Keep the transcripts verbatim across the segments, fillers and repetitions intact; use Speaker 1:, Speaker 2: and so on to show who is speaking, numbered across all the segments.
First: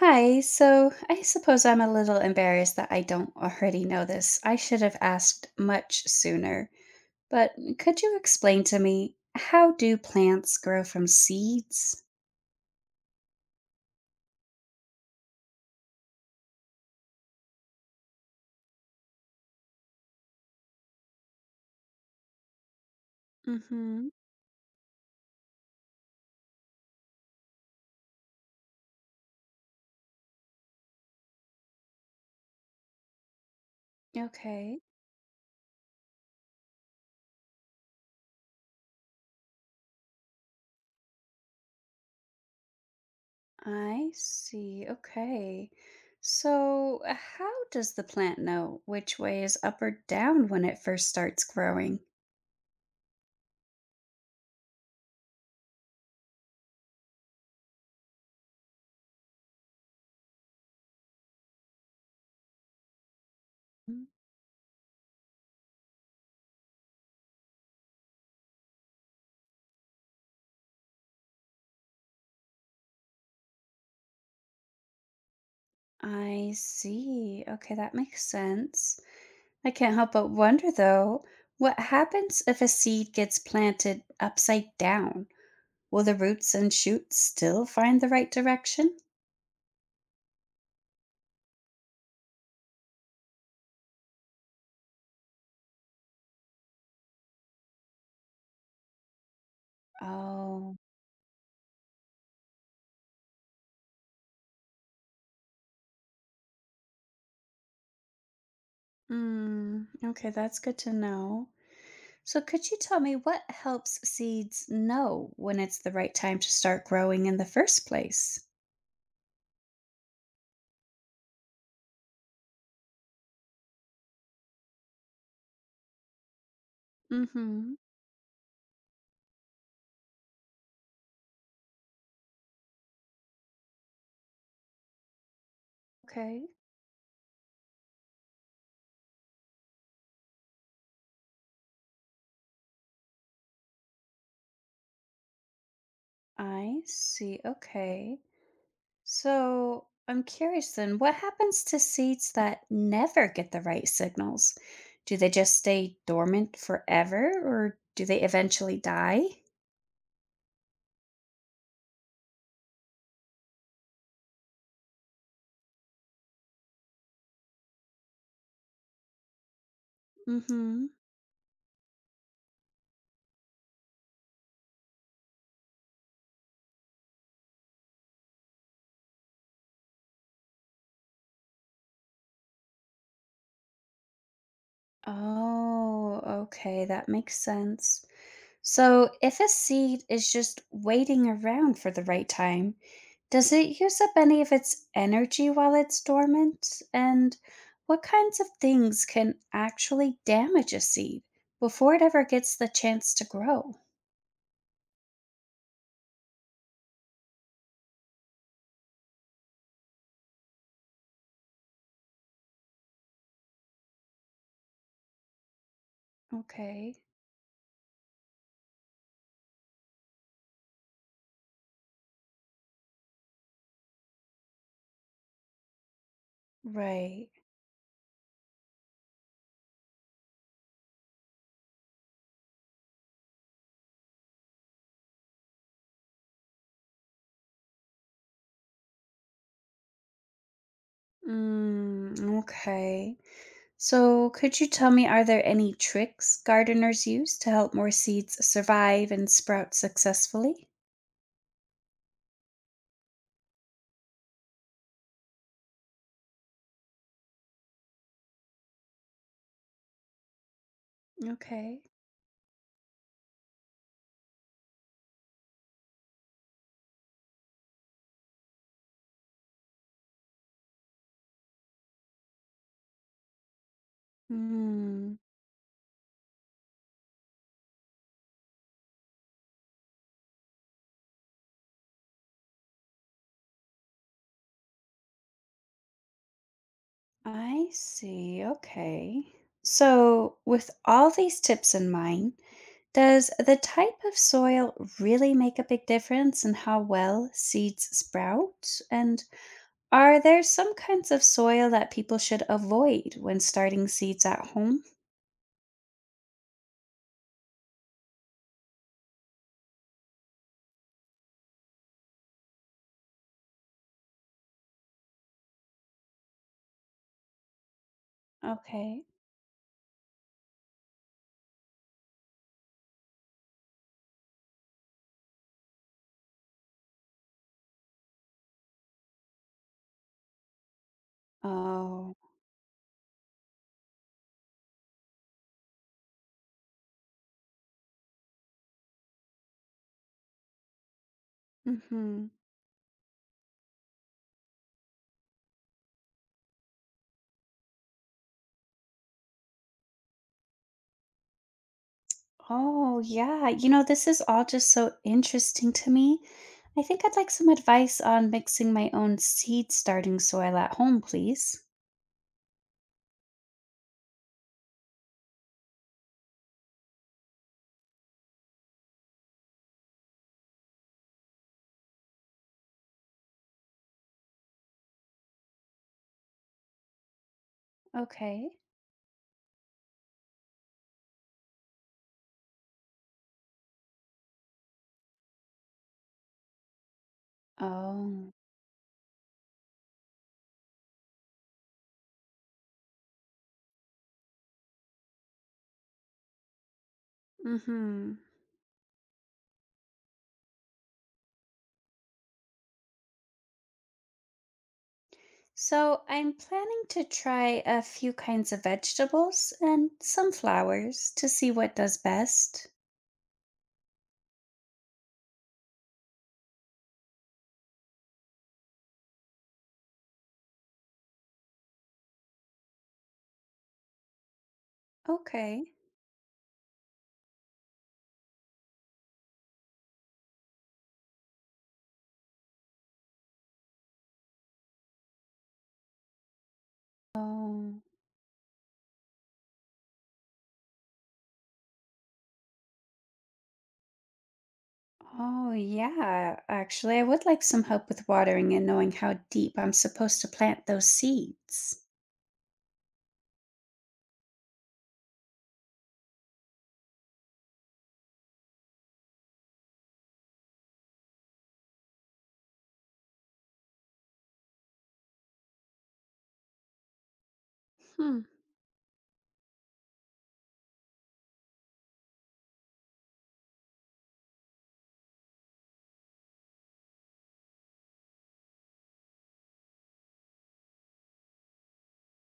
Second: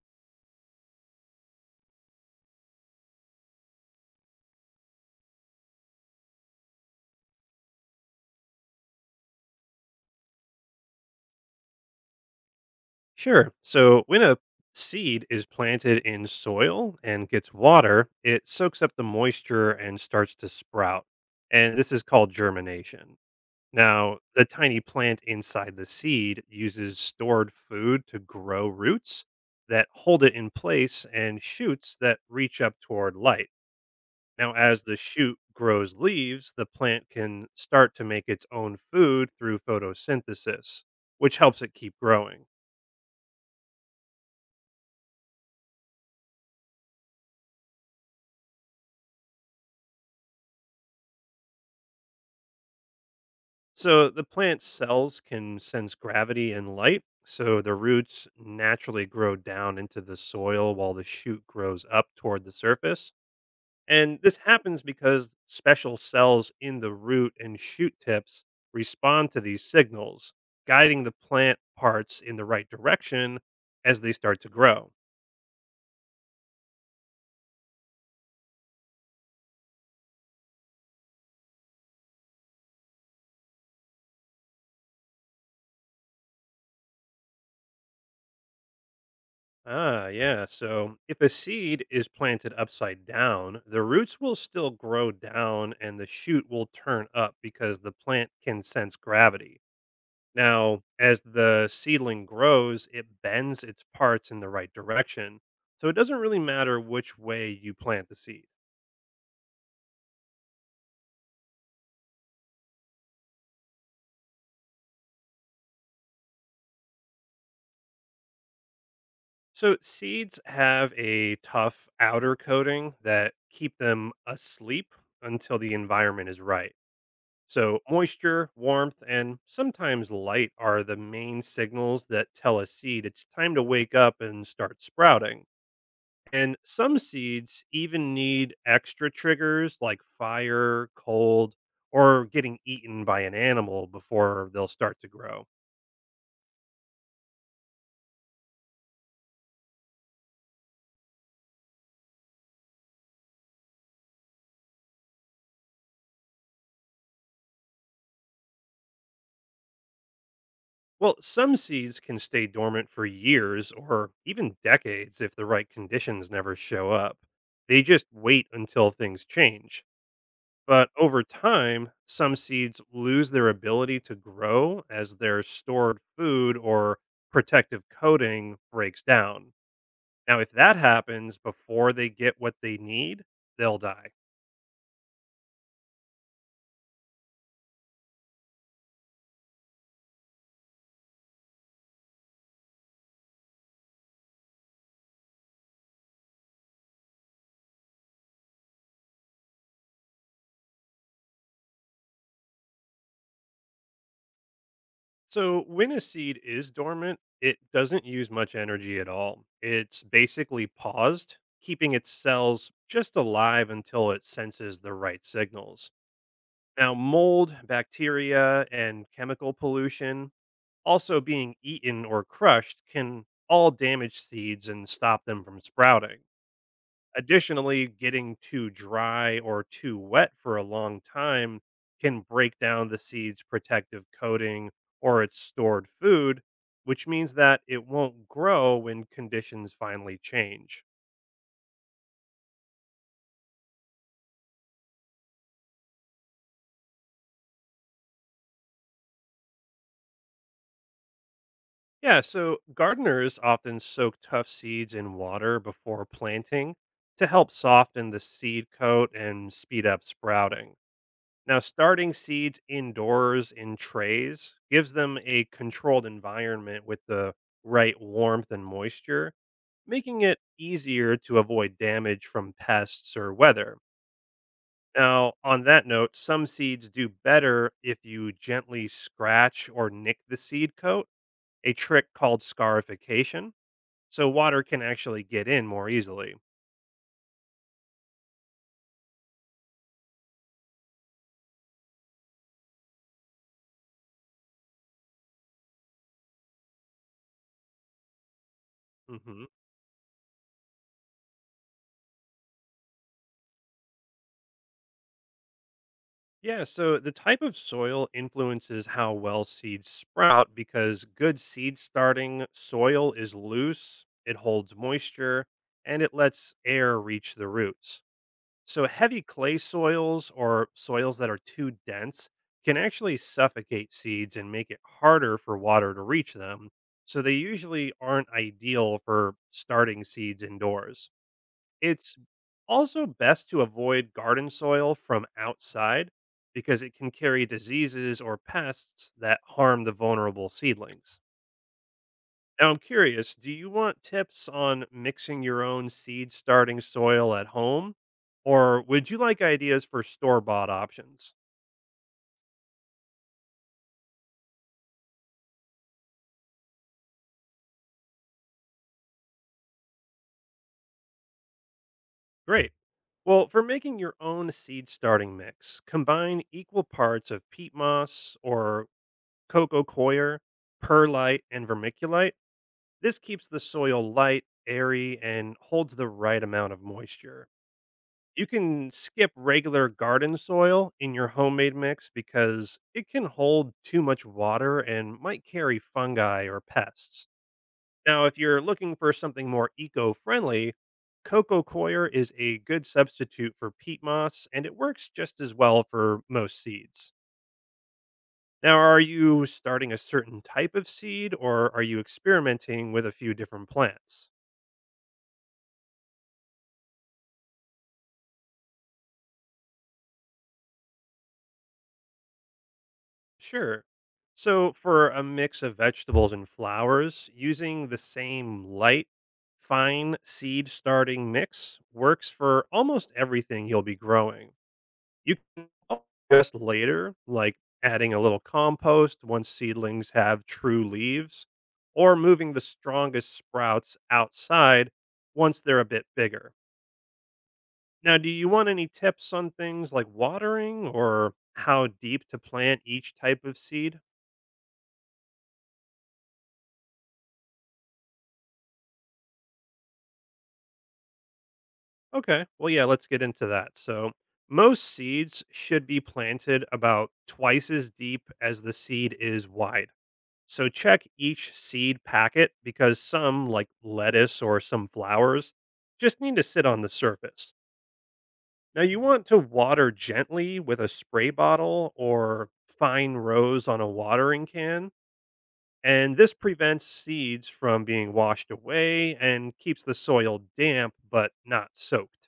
Speaker 1: Hi, so I suppose I'm a little embarrassed that I don't already know this. I should have asked much sooner. But could you explain to me how do plants grow from seeds?
Speaker 2: Sure. So when a seed is planted in soil and gets water, it soaks up the moisture and starts to sprout. And this is called germination.
Speaker 1: Mm-hmm.
Speaker 2: Now, the tiny plant inside the seed uses stored food to grow roots that hold it in place and shoots that reach up toward light. Now,
Speaker 1: Okay,
Speaker 2: as the shoot grows leaves, the plant can start to make its own food through photosynthesis, which helps it keep growing.
Speaker 1: I see. Okay. So, uh, how does the plant know which way is up or down when it first starts growing?
Speaker 2: So the plant cells can sense gravity and light, so the roots naturally grow down into the soil while the shoot grows up toward the surface.
Speaker 1: Mm,
Speaker 2: And this happens because special cells in the root and shoot tips respond to these signals, guiding the plant parts in the right direction as they start to grow.
Speaker 1: I see. Okay, that makes sense. I can't help but wonder though, what happens if a seed gets planted upside down? Will the roots and shoots still find the right direction?
Speaker 2: Ah, yeah. So if a seed is planted upside down, the roots will still grow down and the shoot will turn up because the plant can sense gravity.
Speaker 1: Oh,
Speaker 2: Now, as the seedling grows, it bends its parts in the right direction. So it doesn't really matter which way you plant the seed.
Speaker 1: mm, okay, that's good to know. So, could you tell me what helps seeds know when it's the right time to start growing in the first place?
Speaker 2: So seeds have a tough outer coating that keep them asleep until the environment is right.
Speaker 1: Mm hmm.
Speaker 2: So, moisture, warmth, and sometimes light are the main signals that tell a seed it's time to wake up and start sprouting.
Speaker 1: Okay,
Speaker 2: And some seeds even need extra triggers like fire, cold, or getting eaten by an animal before they'll start to grow.
Speaker 1: I see. Okay. So I'm curious then, what happens to seeds that never get the right signals? Do they just stay dormant forever or do they eventually die?
Speaker 2: Well, some seeds can stay dormant for years or even decades if the right conditions never show up. They just wait until things change.
Speaker 1: Mm hmm.
Speaker 2: But over time, some seeds lose their ability to grow as their stored food or protective coating breaks down. Now, if that happens before they get what they need, they'll die.
Speaker 1: Oh, okay, that makes sense. So, if a seed is just waiting around for the right time, does it use up any of its energy while it's dormant? And what kinds of things can actually damage a seed before it ever gets the chance to grow?
Speaker 2: So, when a seed is dormant, it doesn't use much energy at all. It's basically paused, keeping its cells just alive until it senses the right signals. Now,
Speaker 1: Okay.
Speaker 2: mold, bacteria, and chemical pollution. Also, being eaten or crushed can all damage seeds and stop them from sprouting.
Speaker 1: Right.
Speaker 2: Additionally, getting too dry or too wet for a long time can break down the seed's protective coating or its stored food, which means that it won't grow when conditions finally change.
Speaker 1: Mm, okay. So, could you tell me, are there any tricks gardeners use to help more seeds survive and sprout successfully?
Speaker 2: Yeah, so gardeners often soak tough seeds in water before planting to help soften the seed coat and speed up sprouting. Now,
Speaker 1: Okay.
Speaker 2: starting seeds indoors in trays gives them a controlled environment with the right warmth and moisture, making it easier to avoid damage from pests or weather.
Speaker 1: Mm.
Speaker 2: Now, on that note, some seeds do better if you gently scratch or nick the seed coat, a trick called scarification, so water can actually get in more easily.
Speaker 1: I see. Okay. So, with all these tips in mind, does the type of soil really make a big difference in how well seeds sprout? And
Speaker 2: hmm
Speaker 1: are there some kinds of soil that people should avoid when starting seeds at home?
Speaker 2: Yeah, so the type of soil influences how well seeds sprout because good seed starting soil is loose, it holds moisture, and it lets air reach the roots. So,
Speaker 1: Okay.
Speaker 2: heavy clay soils or soils that are too dense can actually suffocate seeds and make it harder for water to reach them. So, they usually aren't ideal for starting seeds indoors.
Speaker 1: Oh.
Speaker 2: It's also best to avoid garden soil from outside because it can carry diseases or pests that harm the vulnerable seedlings.
Speaker 1: Mhm.
Speaker 2: Now, I'm curious, do you want tips on mixing your own seed starting soil at home? Or would you like ideas for store bought options?
Speaker 1: Oh, yeah. You know, this is all just so interesting to me. I think I'd like some advice on mixing my own seed starting soil at home, please.
Speaker 2: Great. Well, for making your own seed starting mix, combine equal parts of peat moss or coco coir, perlite, and vermiculite. This keeps the soil light, airy, and holds the right amount of moisture. You
Speaker 1: Okay.
Speaker 2: can skip regular garden soil in your homemade mix because it can hold too much water and might carry fungi or pests. Now,
Speaker 1: Oh.
Speaker 2: if you're looking for something more eco friendly, coco coir is a good substitute for peat moss and it works just as well for most seeds.
Speaker 1: Mhm.
Speaker 2: Now, are you starting a certain type of seed or are you experimenting with a few different plants?
Speaker 1: So I'm planning to try a few kinds of vegetables and some flowers to see what does best.
Speaker 2: Sure. So, for a mix of vegetables and flowers, using the same light, fine seed starting mix works for almost everything you'll be growing. You can
Speaker 1: Okay.
Speaker 2: adjust later, like adding a little compost once seedlings have true leaves, or moving the strongest sprouts outside once they're a bit bigger.
Speaker 1: Oh.
Speaker 2: Now, do you want any tips on things like watering or how deep to plant each type of seed?
Speaker 1: Oh yeah. Actually, I would like some help with watering and knowing how deep I'm supposed to plant those seeds.
Speaker 2: Okay. Well, yeah, let's get into that. So, most seeds should be planted about twice as deep as the seed is wide. So, check each seed packet because some, like lettuce or some flowers, just need to sit on the surface.
Speaker 1: Hmm.
Speaker 2: Now, you want to water gently with a spray bottle or fine rows on a watering can. And this prevents seeds from being washed away and keeps the soil damp but not soaked.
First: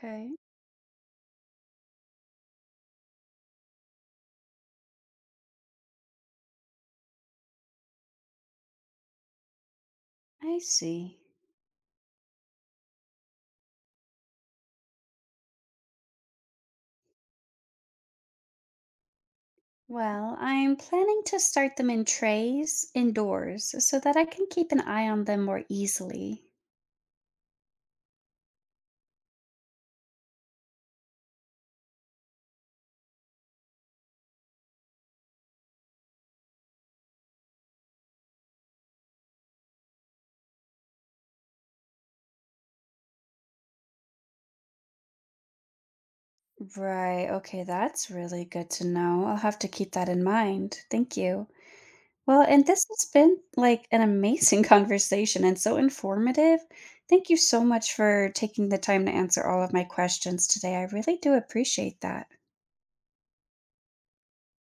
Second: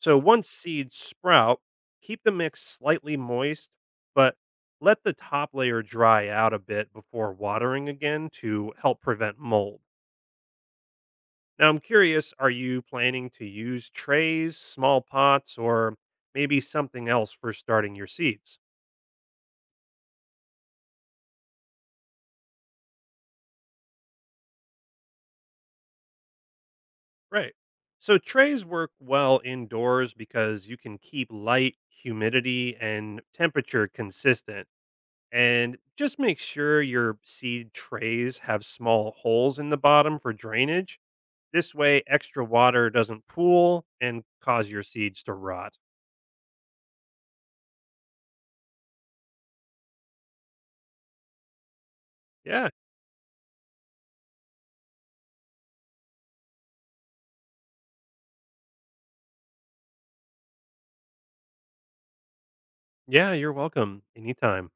Speaker 2: So once seeds sprout, keep the mix slightly moist, but let the top layer dry out a bit before watering again to help prevent mold.
Speaker 1: I see.
Speaker 2: Now, I'm curious, are you planning to use trays, small pots, or maybe something else for starting your seeds?
Speaker 1: Well, I'm planning to start them in trays indoors so that I can keep an eye on them more easily.
Speaker 2: Right. So, trays work well indoors because you can keep light, humidity, and temperature consistent and just make sure your seed trays have small holes in the bottom for drainage. This way, extra water doesn't pool and cause your seeds to rot.
Speaker 1: Right. Okay, that's really good to know. I'll have to keep that in mind. Thank you. Well, and
Speaker 2: Yeah,
Speaker 1: this has been like an amazing conversation and so informative. Thank you so much for taking the time to answer all of my questions today. I really do appreciate that.
Speaker 2: yeah, you're welcome anytime.